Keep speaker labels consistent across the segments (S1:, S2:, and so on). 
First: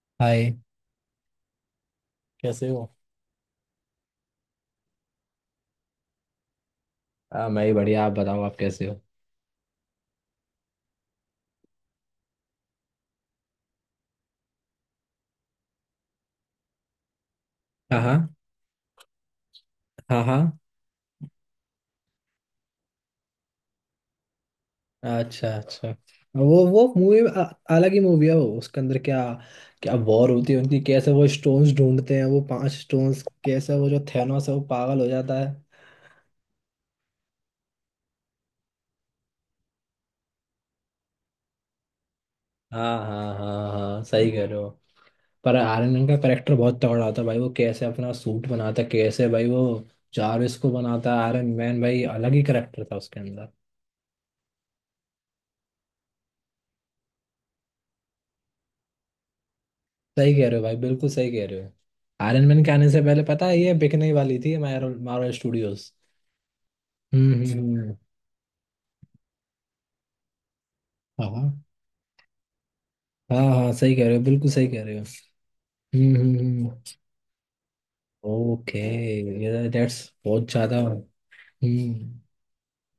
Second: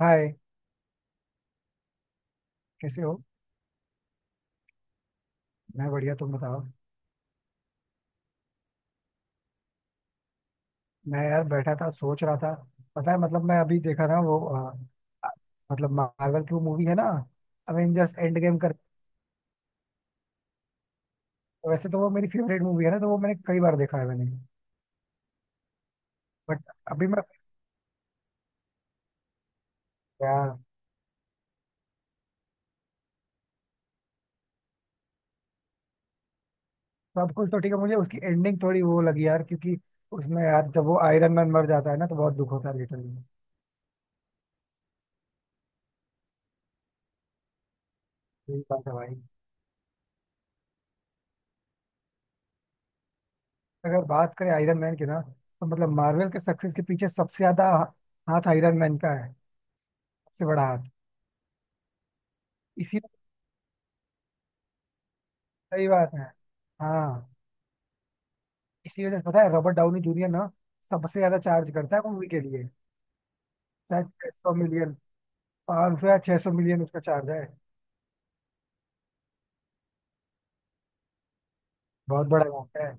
S1: हाय।
S2: Hi. कैसे हो?
S1: कैसे हो? मैं बढ़िया, तुम बताओ।
S2: हाँ मैं ही बढ़िया, आप बताओ, आप कैसे हो?
S1: मैं यार बैठा था, सोच रहा था। पता है, मतलब मैं अभी देखा ना वो अ, मतलब मार्वल की वो मूवी है ना,
S2: हाँ
S1: अवेंजर्स
S2: हाँ।
S1: एंड गेम कर।
S2: हाँ हाँ।
S1: वैसे तो वो मेरी फेवरेट मूवी है ना, तो वो मैंने कई बार देखा है मैंने।
S2: अच्छा अच्छा। वो
S1: बट
S2: वो
S1: अभी
S2: मूवी
S1: मैं,
S2: अलग ही मूवी है वो। उसके अंदर क्या क्या वॉर होती
S1: यार
S2: है उनकी, कैसे वो स्टोन्स ढूंढते हैं वो पांच स्टोन्स, कैसे वो जो थैनोस है वो पागल हो जाता है।
S1: सब कुछ तो ठीक है, मुझे उसकी एंडिंग थोड़ी वो लगी यार, क्योंकि उसमें यार जब वो आयरन मैन मर जाता है ना, तो बहुत दुख होता है
S2: हाँ
S1: लिटरली।
S2: हाँ हाँ हाँ, सही कह रहे हो। पर आर्यन मैन का करेक्टर बहुत तगड़ा होता है भाई। वो कैसे अपना सूट
S1: यही
S2: बनाता
S1: बात
S2: है,
S1: है भाई।
S2: कैसे भाई वो जारविस को बनाता है आयरन मैन, भाई अलग ही करेक्टर था उसके अंदर।
S1: अगर बात करें आयरन मैन की ना, तो मतलब मार्वल के सक्सेस के पीछे सबसे ज्यादा हाथ आयरन मैन का है,
S2: सही
S1: सबसे
S2: कह रहे हो
S1: बड़ा
S2: भाई,
S1: हाथ।
S2: बिल्कुल सही कह रहे हो। आयरन मैन के आने से
S1: इसी
S2: पहले पता है ये बिकने ही वाली थी मार्वल
S1: सही
S2: स्टूडियोज।
S1: बात है। हाँ।
S2: हम्म।
S1: इसी वजह से पता है, रॉबर्ट डाउनी जूनियर ना सबसे ज्यादा
S2: हाँ
S1: चार्ज करता है मूवी के लिए।
S2: हाँ हाँ, सही कह
S1: शायद
S2: रहे हो,
S1: छह
S2: बिल्कुल
S1: सौ
S2: सही कह
S1: मिलियन
S2: रहे हो।
S1: 500 या छह सौ
S2: हम्म।
S1: मिलियन उसका चार्ज है।
S2: ओके। ये दैट्स बहुत ज्यादा। हम्म।
S1: बहुत बड़ा अमाउंट है।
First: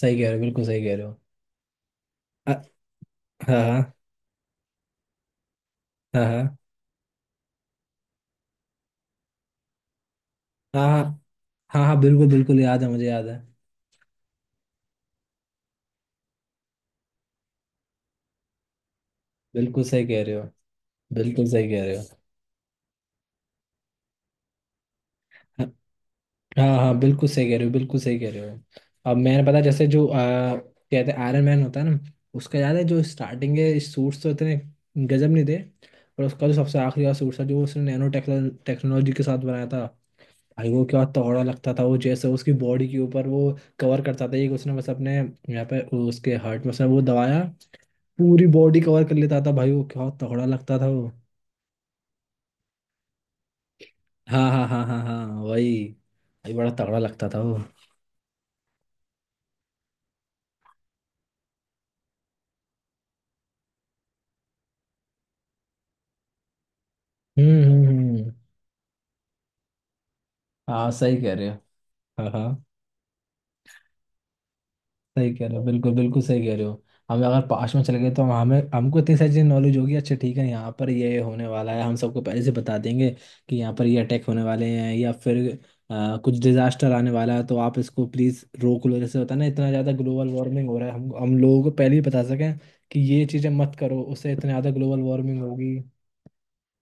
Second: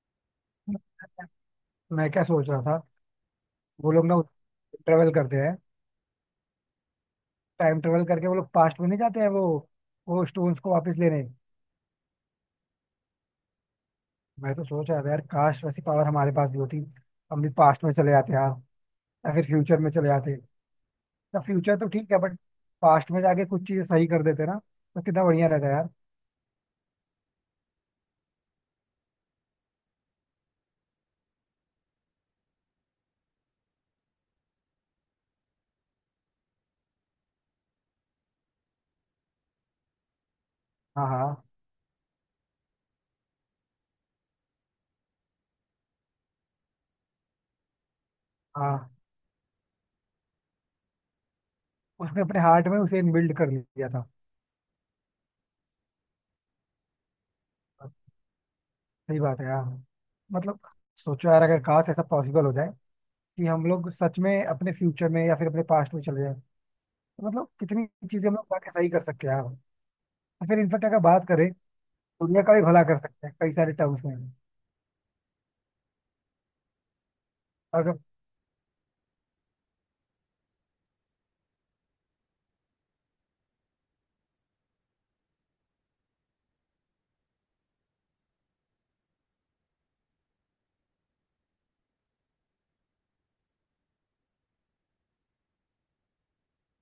S2: सही कह रहे हो, बिल्कुल सही कह रहे हो।
S1: मैं क्या सोच रहा
S2: अ-
S1: था,
S2: हाँ
S1: वो
S2: हाँ
S1: लोग ना ट्रेवल करते हैं,
S2: हाँ। हाँ
S1: टाइम ट्रेवल करके वो लोग पास्ट में नहीं जाते हैं वो स्टोन्स को
S2: हाँ
S1: वापस लेने।
S2: हाँ हाँ, बिल्कुल बिल्कुल याद है, मुझे याद है।
S1: मैं तो सोच रहा था यार, काश वैसी पावर हमारे पास भी होती, हम भी पास्ट में चले जाते यार, या फिर फ्यूचर
S2: बिल्कुल
S1: में
S2: सही
S1: चले
S2: कह रहे
S1: जाते।
S2: हो,
S1: या
S2: बिल्कुल सही
S1: फ्यूचर
S2: कह
S1: तो
S2: रहे हो।
S1: ठीक है, बट पास्ट में जाके कुछ चीजें सही कर देते ना, तो कितना बढ़िया रहता यार।
S2: हाँ हाँ, बिल्कुल सही कह रहे हो, बिल्कुल सही कह रहे हो। अब मैंने पता, जैसे जो कहते हैं आयरन मैन होता है ना, उसका याद है जो स्टार्टिंग के सूट्स तो इतने गजब नहीं थे, पर उसका जो सबसे आखिरी वाला सूट था जो उसने नैनो टेक्नोलॉजी के साथ बनाया था, भाई वो क्या
S1: हाँ,
S2: तगड़ा
S1: हाँ,
S2: लगता था वो। जैसे उसकी बॉडी के ऊपर वो कवर करता था, एक उसने बस अपने यहाँ पे उसके हार्ट में उसने वो दबाया, पूरी बॉडी
S1: हाँ।
S2: कवर कर लेता था भाई। वो क्या तगड़ा लगता था वो।
S1: उसने अपने हार्ट में उसे इनबिल्ड कर लिया था।
S2: हाँ हाँ हाँ हाँ हाँ, वही। भाई बड़ा तगड़ा लगता था वो।
S1: सही बात है यार। मतलब सोचो यार, अगर काश ऐसा पॉसिबल हो जाए कि हम लोग सच में अपने फ्यूचर में या फिर अपने पास्ट में चले जाए, तो मतलब कितनी चीजें
S2: हम्म।
S1: हम लोग जाके सही कर सकते हैं यार। और फिर इनफेक्ट
S2: हाँ
S1: अगर
S2: सही
S1: बात
S2: कह रहे
S1: करें,
S2: हो। हाँ
S1: दुनिया का भी
S2: हाँ,
S1: भला कर सकते हैं कई सारे टर्म्स में।
S2: सही कह रहे हो, बिल्कुल बिल्कुल सही कह रहे हो। हम अगर पास्ट में
S1: अगर
S2: चले गए तो हम हमें हमको इतनी सारी चीज़ नॉलेज होगी, अच्छा ठीक है यहाँ पर ये होने वाला है, हम सबको पहले से बता देंगे कि यहाँ पर ये अटैक होने वाले हैं या फिर कुछ डिजास्टर आने वाला है तो आप इसको प्लीज़ रोक लो। जैसे होता है ना इतना ज़्यादा ग्लोबल वार्मिंग हो रहा है, हम लोगों को पहले ही बता सकें कि ये चीज़ें मत करो, उससे इतना ज़्यादा ग्लोबल वार्मिंग होगी।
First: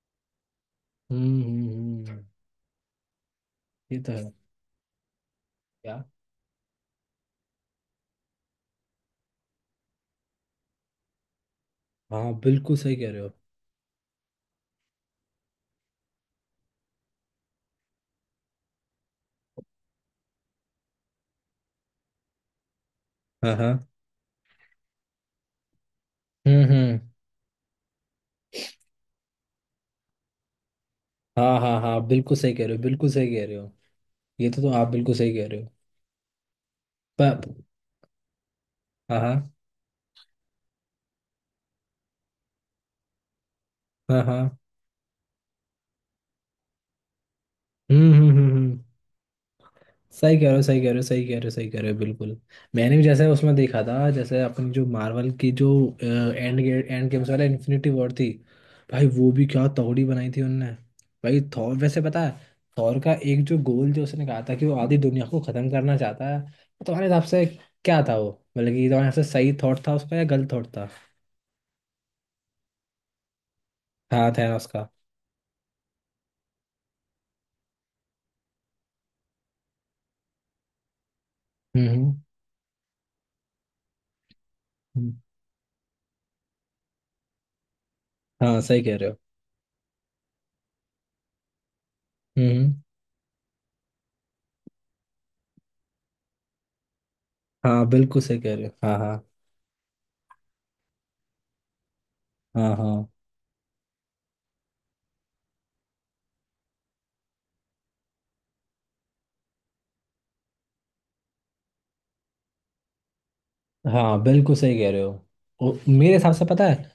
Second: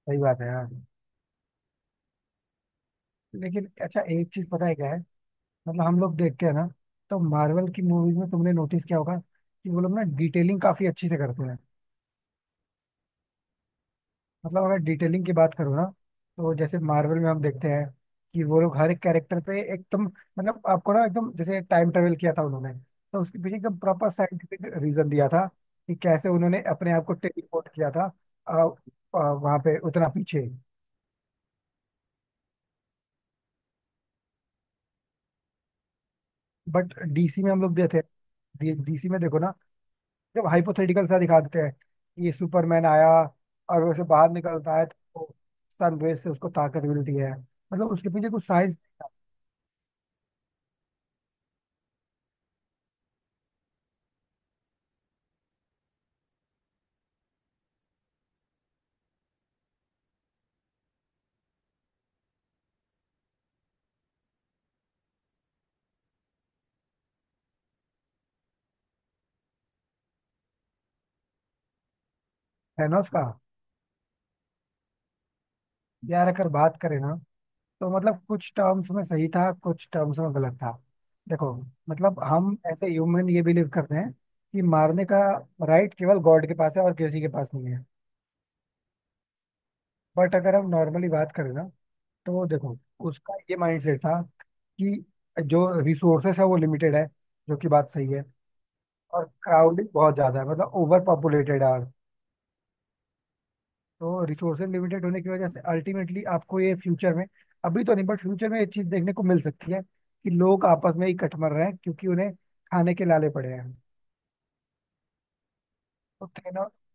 S1: सही बात है यार।
S2: हम्म हम्म हम्म, हम्म।
S1: लेकिन
S2: ये
S1: अच्छा,
S2: तो
S1: एक
S2: है।
S1: चीज पता है क्या है, मतलब हम
S2: क्या?
S1: लोग देखते हैं ना, तो मार्वल की मूवीज में तुमने नोटिस किया होगा कि वो लोग ना डिटेलिंग काफी अच्छी से करते हैं।
S2: हाँ बिल्कुल सही कह रहे हो।
S1: मतलब अगर डिटेलिंग की बात करूँ ना, तो जैसे मार्वल में हम देखते हैं कि वो लोग हर एक कैरेक्टर पे एकदम मतलब आपको ना एकदम जैसे टाइम ट्रेवल किया था उन्होंने, तो उसके
S2: हाँ
S1: पीछे एकदम
S2: हाँ।
S1: प्रॉपर साइंटिफिक रीजन दिया था कि कैसे उन्होंने अपने
S2: हम्म।
S1: आप को टेलीपोर्ट किया था। आ, आ, वहां पे उतना पीछे।
S2: हाँ हाँ हाँ, बिल्कुल सही कह रहे हो, बिल्कुल सही कह रहे हो। ये तो आप बिल्कुल सही कह रहे हो।
S1: बट
S2: पर
S1: डीसी में हम लोग देते हैं, डीसी
S2: हाँ
S1: में देखो
S2: हाँ।
S1: ना, जब हाइपोथेटिकल सा दिखा देते हैं कि ये सुपरमैन आया और वैसे
S2: हाँ
S1: बाहर
S2: हाँ।
S1: निकलता है, तो सनरेज से उसको ताकत मिलती है, मतलब उसके
S2: हम्म
S1: पीछे
S2: हम्म
S1: कुछ
S2: हम्म
S1: साइंस
S2: हम्म। सही कह रहे हो सही कह रहे हो सही कह रहे हो सही कह रहे हो, बिल्कुल। मैंने भी जैसे उसमें देखा था, जैसे अपनी जो मार्वल की जो एंड गेट एंड गेम्स वाला इन्फिनिटी वॉर थी, भाई वो भी क्या तगड़ी बनाई थी उनने। भाई थॉर, वैसे पता है, थॉर का एक जो गोल जो उसने कहा था कि वो आधी दुनिया को खत्म करना चाहता है, तो तुम्हारे हिसाब से क्या था वो? मतलब कि तुम्हारे हिसाब से सही थॉट था उसका या गलत थॉट था?
S1: है ना उसका।
S2: हाँ थैनोस का।
S1: यार अगर बात करें ना, तो मतलब कुछ टर्म्स में सही था, कुछ टर्म्स में गलत था। देखो,
S2: हम्म हम्म
S1: मतलब हम ऐसे ह्यूमन ये बिलीव करते हैं कि मारने
S2: हम्म।
S1: का राइट केवल गॉड के पास है, और किसी के पास नहीं है।
S2: हाँ सही कह रहे हो।
S1: बट अगर हम नॉर्मली बात करें ना, तो
S2: हम्म हम्म।
S1: देखो, उसका ये माइंडसेट था कि जो रिसोर्सेस है वो लिमिटेड है, जो कि
S2: हाँ
S1: बात सही
S2: बिल्कुल
S1: है।
S2: सही कह रहे हो, हाँ हाँ
S1: और क्राउडेड बहुत ज्यादा है, मतलब ओवर पॉपुलेटेड है।
S2: हाँ। हाँ
S1: तो रिसोर्सेज लिमिटेड होने की वजह से अल्टीमेटली आपको ये फ्यूचर में, अभी तो नहीं बट फ्यूचर में ये चीज देखने को मिल सकती है कि लोग आपस में ही कटमर रहे हैं, क्योंकि उन्हें खाने के लाले पड़े हैं।
S2: हाँ, बिल्कुल सही कह रहे हो। और मेरे
S1: तो
S2: हिसाब से पता
S1: थेनो
S2: है,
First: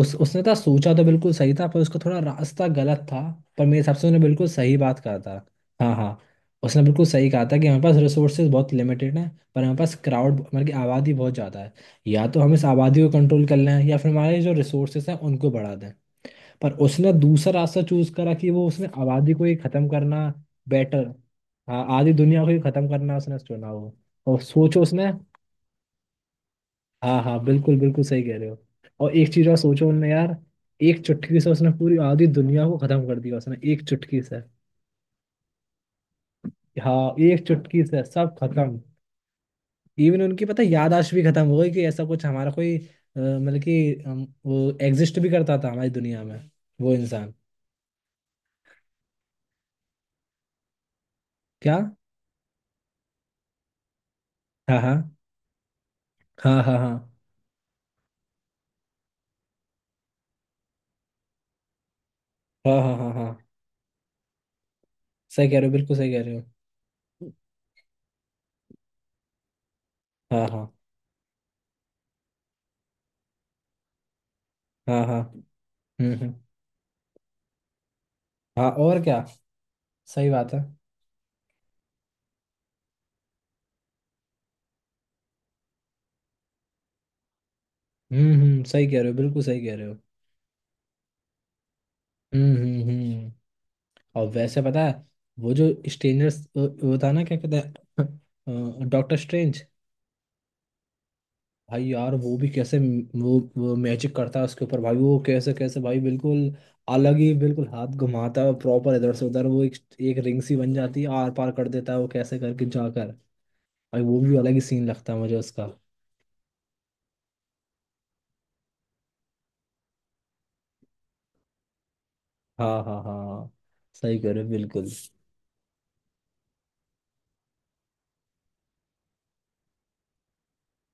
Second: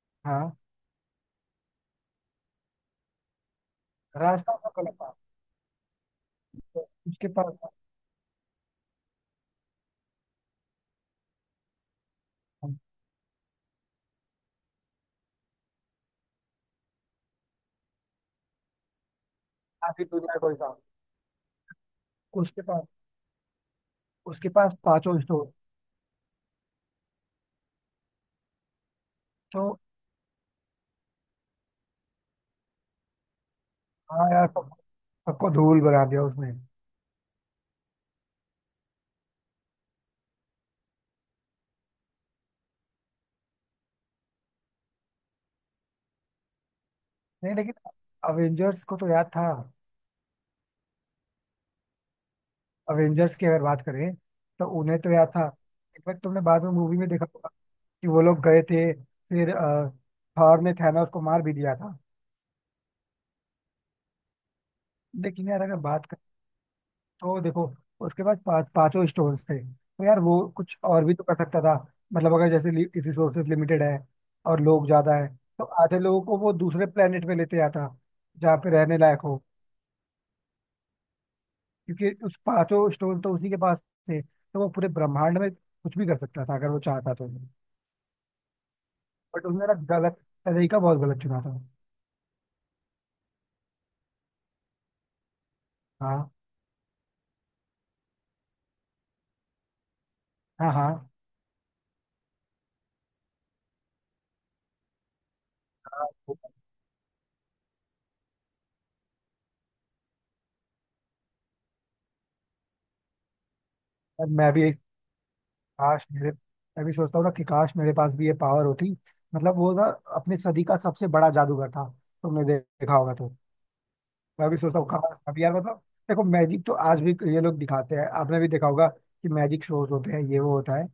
S2: उस उसने था
S1: हाँ,
S2: सोचा तो बिल्कुल सही था, पर उसका थोड़ा रास्ता गलत था। पर मेरे हिसाब से उसने बिल्कुल
S1: रास्ता उसका
S2: सही
S1: गलत
S2: बात
S1: था।
S2: कहा था। हाँ हाँ। उसने
S1: तो
S2: बिल्कुल सही कहा था कि हमारे पास रिसोर्सेज बहुत लिमिटेड हैं, पर हमारे पास क्राउड मतलब कि आबादी बहुत ज़्यादा है। या तो हम इस
S1: हम,
S2: आबादी को कंट्रोल कर लें या फिर हमारे जो रिसोर्सेज हैं उनको बढ़ा दें। पर उसने दूसरा रास्ता चूज करा, कि वो उसने आबादी को ही खत्म
S1: आधी
S2: करना
S1: दुनिया का कोई था।
S2: बेटर। हाँ, आधी दुनिया को ही
S1: उसके पास,
S2: खत्म करना उसने चुना वो। और
S1: उसके पास
S2: सोचो उसने,
S1: पांचों स्टोर
S2: हाँ हाँ, बिल्कुल बिल्कुल सही कह रहे हो। और एक चीज और
S1: तो।
S2: सोचो उनने यार, एक चुटकी से उसने पूरी आधी दुनिया को खत्म कर दिया उसने, एक चुटकी
S1: हाँ
S2: से।
S1: यार, सबको धूल बना दिया उसने।
S2: हाँ एक चुटकी से सब खत्म। इवन उनकी पता है याददाश्त भी खत्म हो गई कि ऐसा कुछ हमारा कोई मतलब कि हम, वो एग्जिस्ट भी करता था हमारी दुनिया में, वो इंसान।
S1: नहीं, लेकिन अवेंजर्स को तो याद था।
S2: क्या?
S1: अवेंजर्स की अगर बात करें, तो
S2: हाँ
S1: उन्हें तो
S2: हाँ
S1: याद था। इनफैक्ट तुमने
S2: हाँ
S1: बाद में
S2: हाँ
S1: मूवी में
S2: हाँ
S1: देखा कि वो लोग गए थे, फिर थॉर ने थैनोस को मार भी दिया था।
S2: हाँ हाँ हाँ हाँ हाँ, सही
S1: लेकिन
S2: कह
S1: यार
S2: रहे हो,
S1: अगर
S2: बिल्कुल
S1: बात
S2: सही
S1: करें,
S2: कह रहे हो।
S1: तो देखो, उसके पास पांचों स्टोन्स थे, तो यार वो
S2: हाँ हाँ
S1: कुछ और भी तो कर सकता था। मतलब अगर जैसे रिसोर्सेज लिमिटेड है और लोग
S2: हाँ
S1: ज्यादा
S2: हाँ।
S1: है, तो आधे लोगों
S2: हम्म।
S1: को वो दूसरे प्लेनेट पे लेते आता, जहाँ
S2: हाँ
S1: पे रहने
S2: और
S1: लायक
S2: क्या,
S1: हो।
S2: सही बात है।
S1: क्योंकि उस पांचों स्टोन तो उसी के पास थे, तो वो पूरे ब्रह्मांड में कुछ भी कर सकता था, अगर वो चाहता तो।
S2: हम्म। सही कह रहे हो, बिल्कुल
S1: बट
S2: सही
S1: उसने
S2: कह
S1: ना
S2: रहे हो।
S1: गलत तरीका, बहुत गलत चुना था।
S2: हम्म। और वैसे पता है, वो जो
S1: हाँ।
S2: स्ट्रेंजर्स वो था ना, क्या कहते हैं, डॉक्टर स्ट्रेंज।
S1: हाँ, हाँ,
S2: भाई यार वो भी कैसे वो मैजिक करता है उसके ऊपर भाई, वो कैसे कैसे भाई,
S1: हाँ।
S2: बिल्कुल अलग ही, बिल्कुल हाथ घुमाता है प्रॉपर इधर से उधर, वो एक, एक रिंग सी बन जाती है, आर पार कर देता है वो, कैसे करके जाकर। भाई वो भी अलग
S1: मैं
S2: ही
S1: भी,
S2: सीन लगता है मुझे उसका।
S1: काश मेरे मैं भी सोचता हूँ ना कि काश मेरे पास भी ये पावर होती। मतलब वो ना अपनी सदी का सबसे बड़ा जादूगर था, तुमने
S2: हाँ
S1: देखा
S2: हाँ हाँ
S1: होगा तो।
S2: हाँ। सही कह रहे
S1: मैं
S2: हो,
S1: भी सोचता हूँ
S2: बिल्कुल।
S1: काश अभी यार, मतलब देखो मैजिक तो आज भी ये लोग दिखाते हैं, आपने भी देखा होगा कि मैजिक शोज होते हैं, ये वो होता है,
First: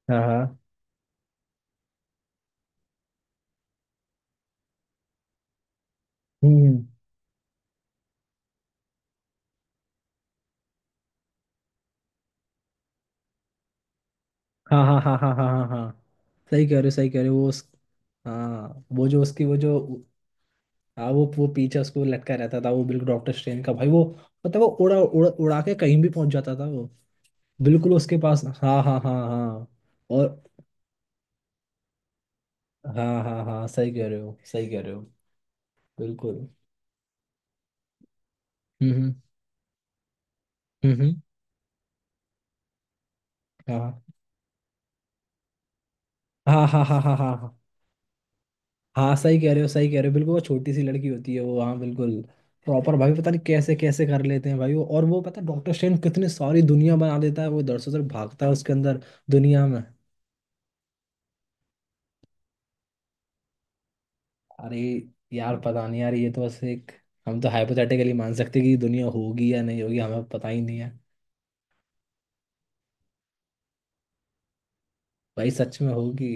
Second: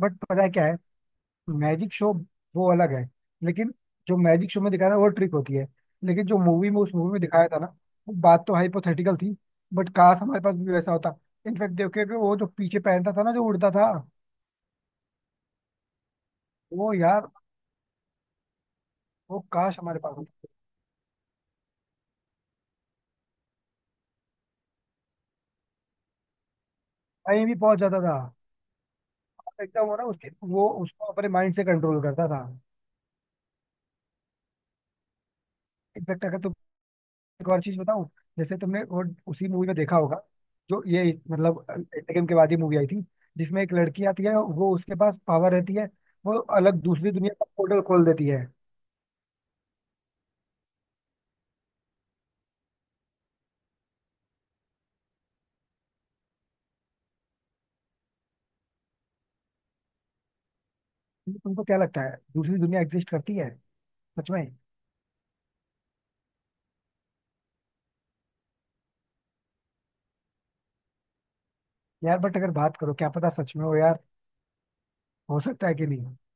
S1: बट
S2: हाँ
S1: पता है
S2: हाँ।
S1: क्या है, मैजिक शो वो अलग है। लेकिन जो मैजिक शो में दिखाया था वो ट्रिक होती है, लेकिन जो मूवी
S2: हम्म।
S1: में, उस मूवी में दिखाया था ना, वो बात तो हाइपोथेटिकल थी, बट काश हमारे पास भी वैसा होता। इनफैक्ट देखो कि वो जो पीछे पहनता था ना, जो उड़ता था,
S2: हाँ हाँ हाँ हाँ हाँ हाँ हाँ, सही कह रहे हो
S1: वो
S2: सही कह रहे
S1: यार,
S2: हो वो उस, हाँ वो जो
S1: वो
S2: उसकी वो जो,
S1: काश हमारे पास होता।
S2: हाँ वो पीछे उसको लटका रहता था वो, बिल्कुल डॉक्टर स्ट्रेन का भाई वो, मतलब वो उड़ा उड़ा उड़ा के कहीं भी पहुंच जाता था वो,
S1: टाइम भी बहुत
S2: बिल्कुल
S1: ज्यादा था।
S2: उसके पास। हाँ हाँ हाँ
S1: आप
S2: हाँ।
S1: एकदम वो ना,
S2: और
S1: उसके वो उसको अपने माइंड से कंट्रोल करता था।
S2: हाँ हाँ हाँ, सही कह रहे हो, सही कह रहे हो,
S1: इनफेक्ट अगर
S2: बिल्कुल।
S1: तुम, एक और चीज बताऊं, जैसे तुमने
S2: हम्म
S1: वो
S2: हम्म
S1: उसी मूवी में देखा होगा, जो
S2: हम्म,
S1: ये
S2: हम्म।
S1: मतलब एंडगेम के बाद ही मूवी आई थी, जिसमें एक लड़की
S2: हाँ
S1: आती है, वो उसके पास पावर रहती है, वो
S2: हाँ
S1: अलग
S2: हाँ हाँ
S1: दूसरी
S2: हाँ
S1: दुनिया
S2: हाँ
S1: का
S2: हाँ
S1: पोर्टल खोल देती है।
S2: हाँ, सही कह रहे हो सही कह रहे हो, बिल्कुल, वो छोटी सी लड़की होती है वो, हाँ बिल्कुल प्रॉपर, भाई पता नहीं कैसे कैसे कर लेते हैं भाई वो। और वो पता डॉक्टर स्ट्रेंज कितनी सारी दुनिया बना देता है वो, इधर से उधर भागता है उसके अंदर दुनिया में।
S1: तो तुमको क्या लगता है, दूसरी दुनिया एग्जिस्ट करती है सच में?
S2: अरे यार पता नहीं यार, ये तो बस एक, हम तो हाइपोथेटिकली मान सकते हैं कि दुनिया होगी या नहीं होगी हमें पता ही नहीं है।
S1: यार, बट अगर बात करो, क्या पता सच में हो यार, हो
S2: भाई
S1: सकता है
S2: सच
S1: कि
S2: में
S1: नहीं।
S2: होगी,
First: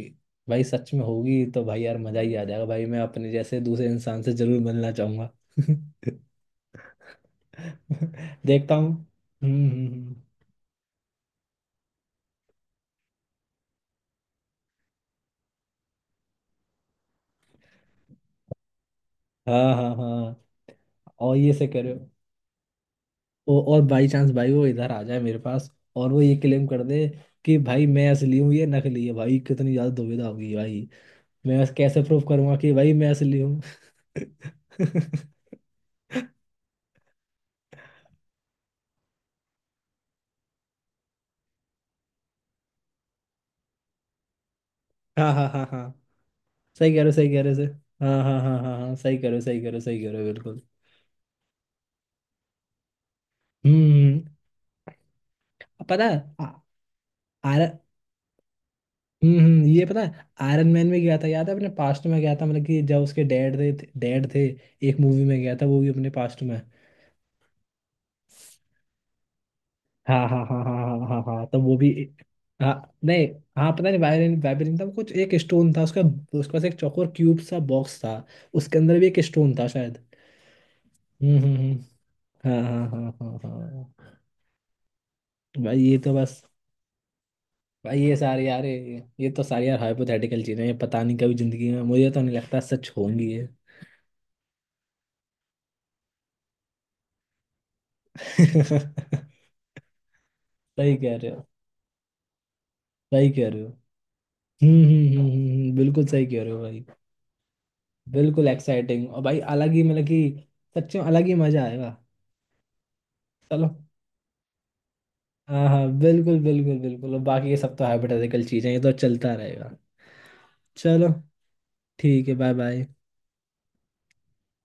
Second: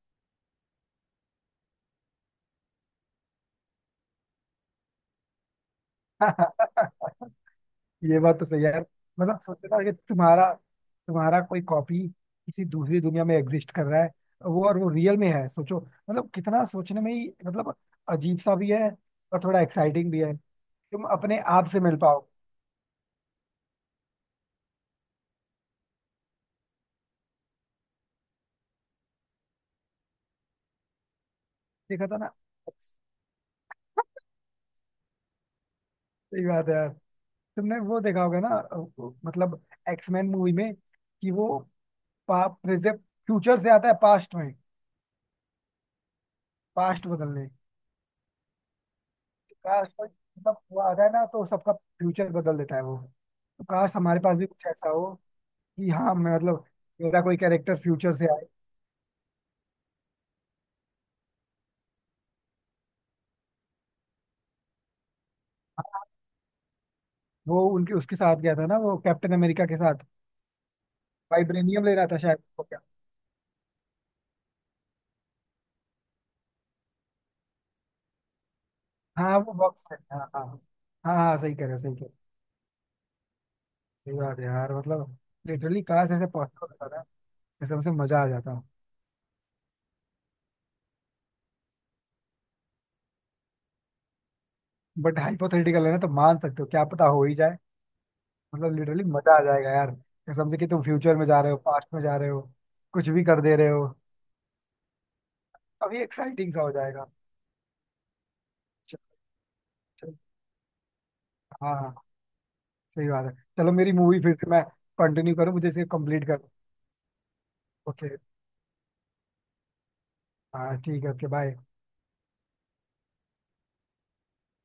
S2: भाई सच में होगी तो भाई यार मजा ही आ जाएगा। भाई मैं अपने जैसे दूसरे इंसान से जरूर मिलना चाहूंगा।
S1: ये बात तो सही है
S2: देखता
S1: यार।
S2: हूँ।
S1: मतलब सोचो
S2: हम्म
S1: ना
S2: हम्म,
S1: कि
S2: हम्म।
S1: तुम्हारा, कोई कॉपी किसी दूसरी दुनिया में एग्जिस्ट कर रहा है, वो, और वो रियल में है, सोचो। मतलब कितना सोचने में ही मतलब अजीब सा भी है, और थोड़ा
S2: हाँ हाँ
S1: एक्साइटिंग भी है।
S2: हाँ।
S1: तुम
S2: और
S1: अपने
S2: ये से
S1: आप से
S2: करो,
S1: मिल पाओ।
S2: और बाई चांस भाई वो इधर आ जाए मेरे पास, और वो ये क्लेम कर दे कि भाई मैं असली हूँ ये नकली है, भाई कितनी ज्यादा दुविधा होगी भाई। मैं बस कैसे
S1: देखा था
S2: प्रूव
S1: ना।
S2: करूंगा कि भाई मैं असली हूँ।
S1: सही बात है यार। तुमने वो देखा होगा ना वो, मतलब एक्समैन मूवी में कि वो फ्यूचर से आता है पास्ट में,
S2: हाँ हाँ हाँ हाँ, सही कह रहे
S1: पास्ट
S2: हो सही कह
S1: बदलने।
S2: रहे हो सही। हाँ हाँ हाँ हाँ हाँ, सही कह रहे हो सही कह रहे हो
S1: काश
S2: सही
S1: कोई,
S2: कह रहे हो,
S1: मतलब
S2: बिल्कुल।
S1: वो आता है ना, तो सबका फ्यूचर बदल देता है वो, तो
S2: हम्म
S1: काश हमारे
S2: हम्म।
S1: पास भी कुछ ऐसा हो कि
S2: पता
S1: हाँ
S2: है
S1: मैं, मतलब मेरा कोई
S2: आर,
S1: कैरेक्टर फ्यूचर से आए।
S2: ये पता है आयरन मैन में गया था याद है अपने पास्ट में गया था, मतलब कि जब उसके डैड थे, एक मूवी में गया था वो भी
S1: हाँ,
S2: अपने पास्ट में।
S1: वो उनके, उसके साथ गया था ना, वो कैप्टन अमेरिका के साथ।
S2: हाँ हाँ हाँ हाँ हाँ हाँ हाँ हाँ, तो वो
S1: वाइब्रेनियम
S2: भी।
S1: ले रहा था शायद, वो
S2: हाँ।
S1: क्या?
S2: नहीं। हाँ पता नहीं, वायरिन वायरिन था वो, कुछ एक स्टोन था उसका। उसके पास एक चौकोर क्यूब सा बॉक्स था, उसके अंदर भी एक
S1: हाँ, वो
S2: स्टोन था
S1: बॉक्स
S2: शायद।
S1: है, हाँ, हाँ। हाँ, हाँ, हाँ, सही कह रहे
S2: हम्म।
S1: हो सही कह रहे हो।
S2: हाँ हाँ हाँ हाँ हाँ हाँ।
S1: सही बात है यार, मतलब
S2: भाई
S1: लिटरली
S2: ये
S1: काश
S2: तो
S1: ऐसे
S2: बस,
S1: पॉसिबल होता ना, ऐसे मुझे
S2: भाई ये
S1: मजा आ
S2: सारी
S1: जाता।
S2: यार ये तो सारी यार हाइपोथेटिकल चीजें हैं, पता नहीं कभी जिंदगी में, मुझे तो नहीं लगता सच होंगी ये।
S1: बट हाइपोथेटिकल है ना, तो मान सकते हो, क्या पता हो ही जाए। मतलब
S2: सही
S1: लिटरली मजा आ जाएगा यार, कसम से, कि तुम
S2: कह
S1: फ्यूचर में
S2: रहे
S1: जा
S2: हो,
S1: रहे हो, पास्ट में जा रहे हो, कुछ भी
S2: सही
S1: कर
S2: कह
S1: दे
S2: रहे हो।
S1: रहे हो, अभी
S2: बिल्कुल सही कह रहे
S1: एक्साइटिंग
S2: हो
S1: सा हो
S2: भाई।
S1: जाएगा।
S2: बिल्कुल
S1: चल,
S2: एक्साइटिंग, और भाई अलग ही, मतलब
S1: चल,
S2: कि सच में अलग ही मजा
S1: हाँ,
S2: आएगा।
S1: हाँ, सही बात है।
S2: चलो।
S1: चलो, मेरी मूवी फिर से मैं कंटिन्यू करूँ,
S2: हाँ
S1: मुझे इसे
S2: हाँ
S1: कंप्लीट
S2: बिल्कुल
S1: कर।
S2: बिल्कुल बिल्कुल, और बाकी ये सब तो
S1: ओके,
S2: हाइपोथेटिकल चीजें हैं, ये तो चलता रहेगा।
S1: हाँ ठीक
S2: चलो,
S1: है, ओके बाय।
S2: ठीक है, बाय बाय।